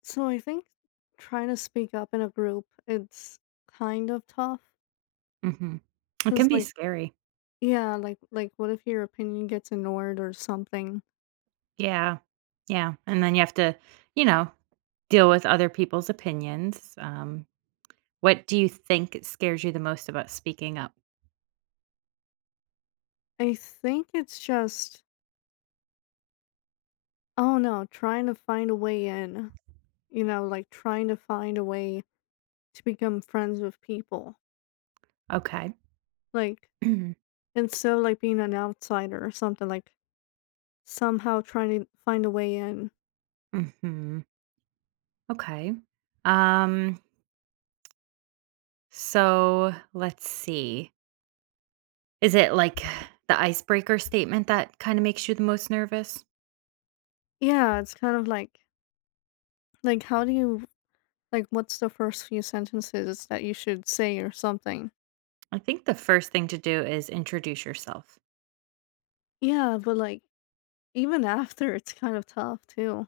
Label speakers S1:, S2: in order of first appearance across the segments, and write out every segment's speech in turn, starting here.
S1: So I think trying to speak up in a group, it's kind of tough
S2: Mhm. It can
S1: cuz
S2: be
S1: like
S2: scary.
S1: yeah, like like what if your opinion gets ignored or something?
S2: Yeah. Yeah, and then you have to, you know, deal with other people's opinions. What do you think scares you the most about speaking up?
S1: I think it's just oh no, trying to find a way in, you know, like trying to find a way to become friends with people.
S2: Okay.
S1: Like instead of like being an outsider or something, like somehow trying to find a way in.
S2: Mhm. Okay. Um, so let's see. Is it like the icebreaker statement that kinda makes you the most nervous?
S1: Yeah, it's kind of like how do you like what's the first few sentences that you should say or something?
S2: I think the first thing to do is introduce yourself.
S1: Yeah, but, like, even after, it's kind of tough too.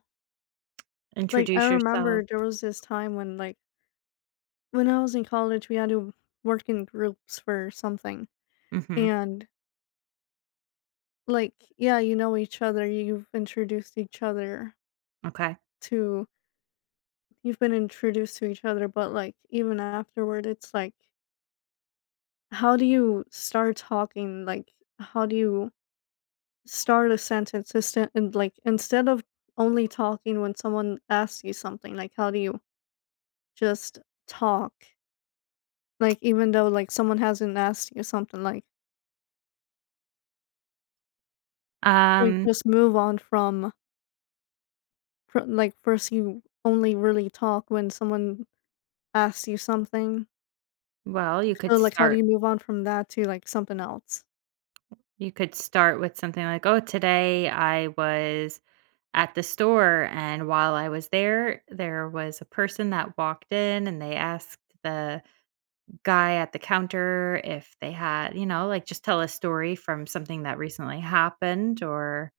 S1: Like, I
S2: Introduce yourself.
S1: remember there was this time when, like when I was in college, we had to work in groups for something,
S2: Mhm.
S1: and, like, yeah, you know each other,
S2: Okay.
S1: to you've been introduced to each other, but, like, even afterward, it's like, how do you start talking? Like, how do you start a sentence instead and, like, instead of only talking when someone asks you something, like, how do you just talk. Like, even though, like, someone hasn't asked you something, like,
S2: Um,
S1: just move on from fr like, first you only really talk when someone asks you something.
S2: well, you could
S1: So, like, how do
S2: start.
S1: you move on from that to, like, something else?
S2: You could start with something like, "Oh, today I was at the store, and while I was there, there was a person that walked in, and they asked the guy at the counter if they had," like, just tell a story from something that recently happened, or,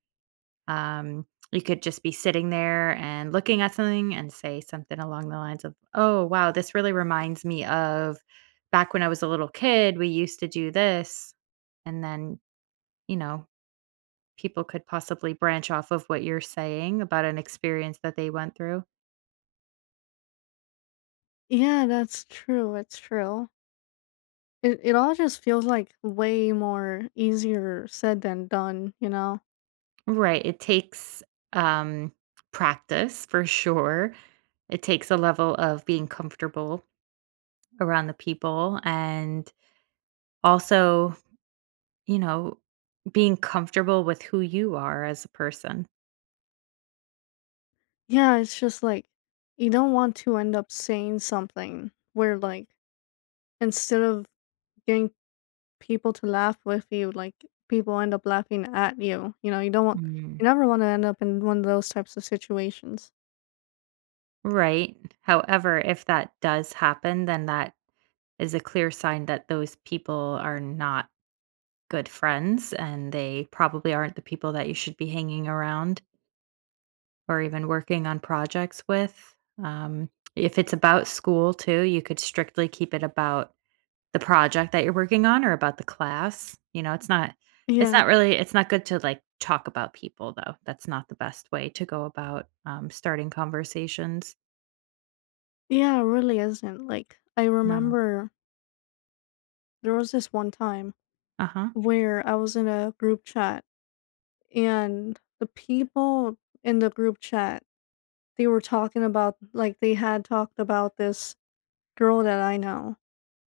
S2: um, you could just be sitting there and looking at something and say something along the lines of, "Oh, wow, this really reminds me of back when I was a little kid, we used to do this." And then, you know, people could possibly branch off of what you're saying about an experience that they went through.
S1: Yeah, that's true, it's true. It all just feels, like, way more easier said than done, you know?
S2: Right, it takes, um, practice for sure. It takes a level of being comfortable around the people and also, you know, being comfortable with who you are as a person.
S1: Yeah, it's just, like, you don't want to end up saying something where, like, instead of getting people to laugh with you, like, people end up laughing at you, you know, you don't want
S2: Mm.
S1: you never wanna end up in one of those types of situations.
S2: Right. However, if that does happen, then that is a clear sign that those people are not good friends and they probably aren't the people that you should be hanging around or even working on projects with. Um, if it's about school too, you could strictly keep it about the project that you're working on or about the class. It's not it's
S1: Yeah.
S2: not really it's not good to like talk about people though. That's not the best way to go about starting conversations.
S1: Yeah, it really isn't, like, I
S2: No.
S1: remember there was this one time
S2: Uh-huh.
S1: where I was in a group chat, and the people in the group chat, they were talking about like, they had talked about this girl that I know,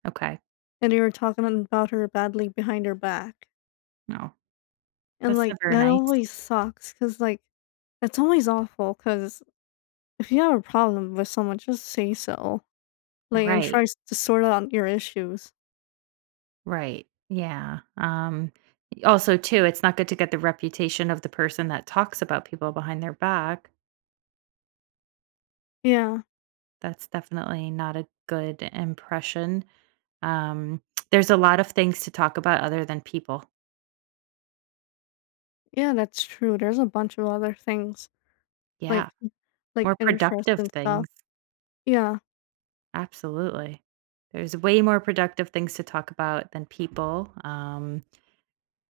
S2: Okay.
S1: and they were talking about her badly behind her back,
S2: No.
S1: and,
S2: That's
S1: like,
S2: never
S1: that
S2: nice.
S1: always sucks because like, that's always awful because. If you have a problem with someone, just say so, like, and
S2: Right.
S1: try s to sort out your issues.
S2: Right. Yeah. Also too, it's not good to get the reputation of the person that talks about people behind their back.
S1: Yeah.
S2: That's definitely not a good impression. Um there's a lot of things to talk about other than people.
S1: Yeah, that's true, there's a bunch of other things, like
S2: Yeah. More
S1: like interest
S2: productive
S1: and stuff.
S2: things.
S1: Yeah.
S2: Absolutely. There's way more productive things to talk about than people.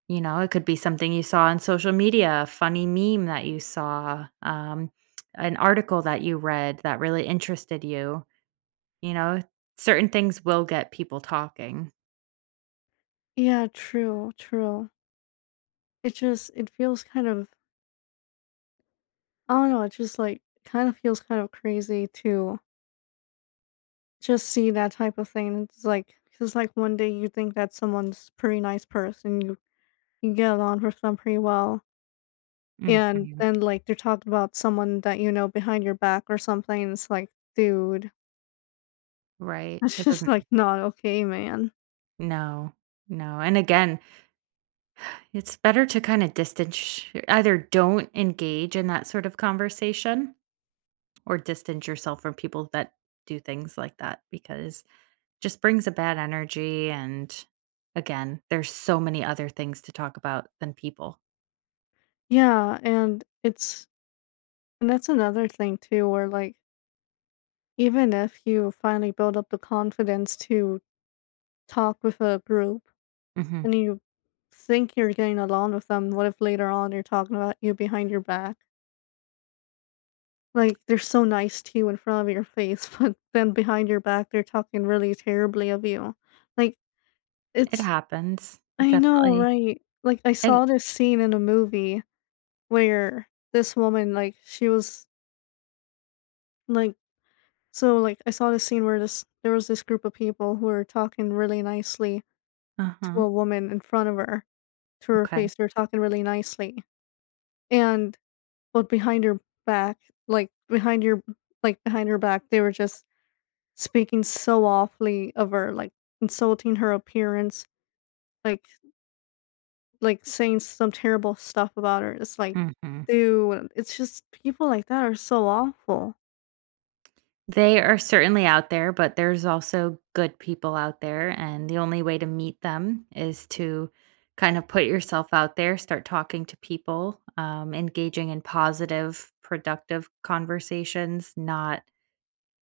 S2: It could be something you saw on social media, a funny meme that you saw, an article that you read that really interested you. You know, Certain things will get people talking.
S1: Yeah, true, true. It just it feels kind of I don't know, it just, like, kind of feels kind of crazy to just see that type of thing, it's like because like, one day you think that someone's pretty nice person, you get along with them pretty well. And
S2: Mhm.
S1: then, like, they're talking about someone that you know behind your back or something, it's like, "Dude,
S2: Right.
S1: that's
S2: It
S1: just,
S2: doesn't.
S1: like, not okay, man."
S2: No. No, and again, it's better to kinda distance. Either don't engage in that sort of conversation or distance yourself from people that do things like that because just brings a bad energy and again, there's so many other things to talk about than people.
S1: Yeah, and it's and that's another thing too where, like, even if you finally build up the confidence to talk with a group
S2: Mhm.
S1: and you think you're getting along with them, what if later on they're talking about you behind your back? Like, they're so nice to you in front of your face, but then behind your back, they're talking really terribly of you. Like,
S2: It
S1: it's
S2: happens. It
S1: I know,
S2: definitely
S1: right? Like, I
S2: it.
S1: saw this scene in a movie where this woman, like, she was like, so, like, I saw this scene where this there was this group of people who were talking really nicely to
S2: Uh-huh.
S1: a woman in front of her, to her
S2: Okay.
S1: face. They were talking really nicely, and but behind her back, like behind your, like behind her back, they were just speaking so awfully of her, like insulting her appearance, like like, saying some terrible stuff about her. It's like,
S2: Mhm.
S1: dude, it's just people like that are so awful.
S2: They are certainly out there, but there's also good people out there, and the only way to meet them is to kind of put yourself out there, start talking to people, engaging in positive, productive conversations, not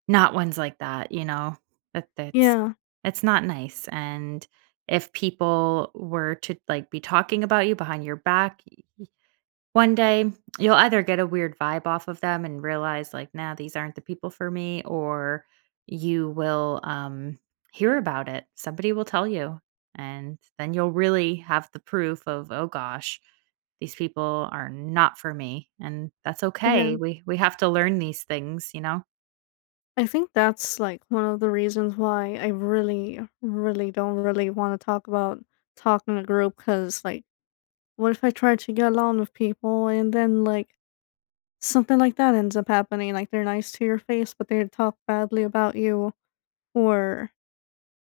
S2: not ones like that, That that's
S1: Yeah.
S2: it's not nice. And if people were to like be talking about you behind your back, one day, you'll either get a weird vibe off of them and realize, like, nah, these aren't the people for me, or you will hear about it. Somebody will tell you. And then you'll really have the proof of, oh gosh, these people are not for me. And that's
S1: Yeah.
S2: okay. We have to learn these things, you know?
S1: I think that's, like, one of the reasons why I really, really don't really wanna talk about talking in a cause like, what if I try to get along with people and then, like, something like that ends up happening, like, they're nice to your face, but they talk badly about you or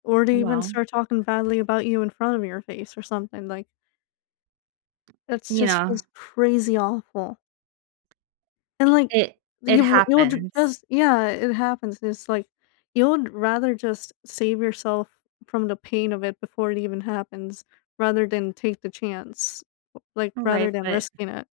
S1: or they even
S2: Well,
S1: start talking badly about you in front of your face or something, like that's
S2: you
S1: just
S2: know,
S1: feels crazy awful, and, like,
S2: it it
S1: you would
S2: happens.
S1: just yeah, it happens, it's like, you would rather just save yourself from the pain of it before it even happens, rather than take the chance, like, rather
S2: Right.
S1: than
S2: But
S1: risking it.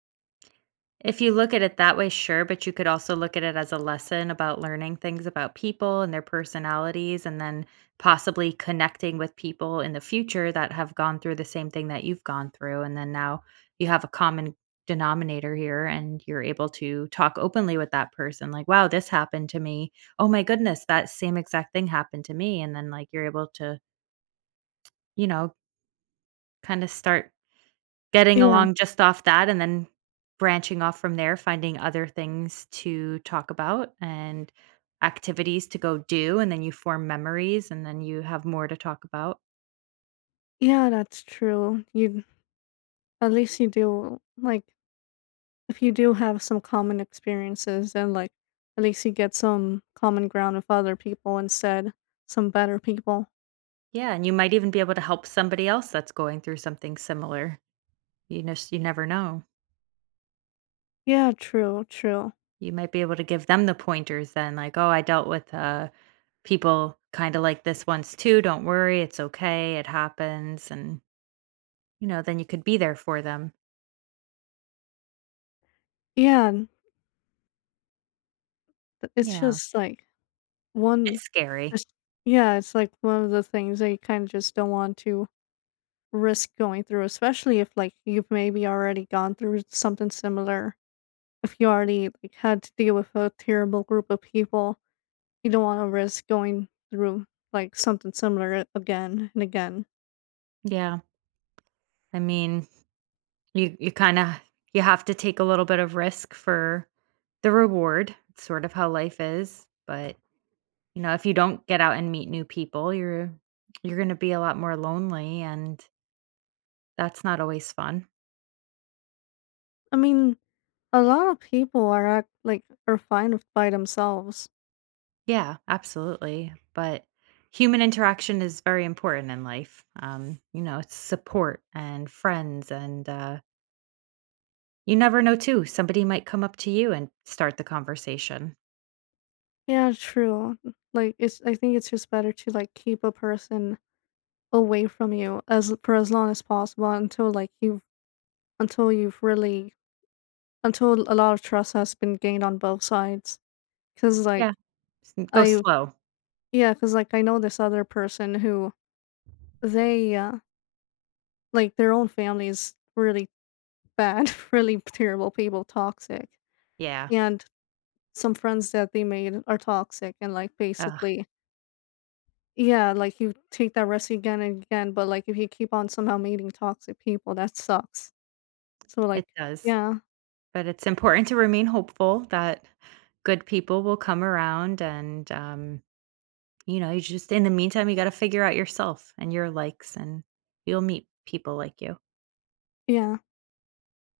S2: if you look at it that way, sure, but you could also look at it as a lesson about learning things about people and their personalities, and then possibly connecting with people in the future that have gone through the same thing that you've gone through. And then now you have a common denominator here and you're able to talk openly with that person like, wow, this happened to me. Oh my goodness, that same exact thing happened to me. And then, like, you're able to, you know, kind of start getting
S1: Yeah.
S2: along just off that and then branching off from there, finding other things to talk about and activities to go do, and then you form memories, and then you have more to talk about.
S1: Yeah, that's true, you at least you do like, if you do have some common experiences, then, like, at least you get some common ground with other people instead, some better people.
S2: Yeah, and you might even be able to help somebody else that's going through something similar. You know, you never know.
S1: Yeah, true, true.
S2: You might be able to give them the pointers then, like, "Oh, I dealt with, people kinda like this once too, don't worry, it's okay, it happens," and, then you could be there for them.
S1: Yeah. Th It's
S2: Yeah.
S1: just, like, one
S2: It's scary.
S1: it's yeah, it's, like, one of the things that you kinda just don't want to risk going through, especially if, like, you've maybe already gone through something similar. If you already, like, had to deal with a terrible group of people, you don't wanna risk going through, like, something similar again and again.
S2: Yeah. I mean, you kind of you have to take a little bit of risk for the reward. It's sort of how life is, but you know, if you don't get out and meet new people, you're going to be a lot more lonely and that's not always fun.
S1: I mean, a lot of people are act like, are fine with by themselves.
S2: Yeah, absolutely. But human interaction is very important in life. You know, it's support and friends and you never know too. Somebody might come up to you and start the conversation.
S1: Yeah, true. Like, it's I think it's just better to, like, keep a person away from you as for as long as possible until like you've until you've really until a lot of trust has been gained on both sides because like
S2: Yeah, go
S1: I
S2: slow.
S1: yeah because like I know this other person who they like their own family is really bad really terrible people toxic
S2: Yeah.
S1: and some friends that they made are toxic and like
S2: Ugh,
S1: basically yeah like you take that risk again and again but like if you keep on somehow meeting toxic people that sucks so
S2: it
S1: like
S2: does.
S1: yeah
S2: But it's important to remain hopeful that good people will come around and, you know, you just in the meantime, you gotta figure out yourself and your likes, and you'll meet people like you.
S1: yeah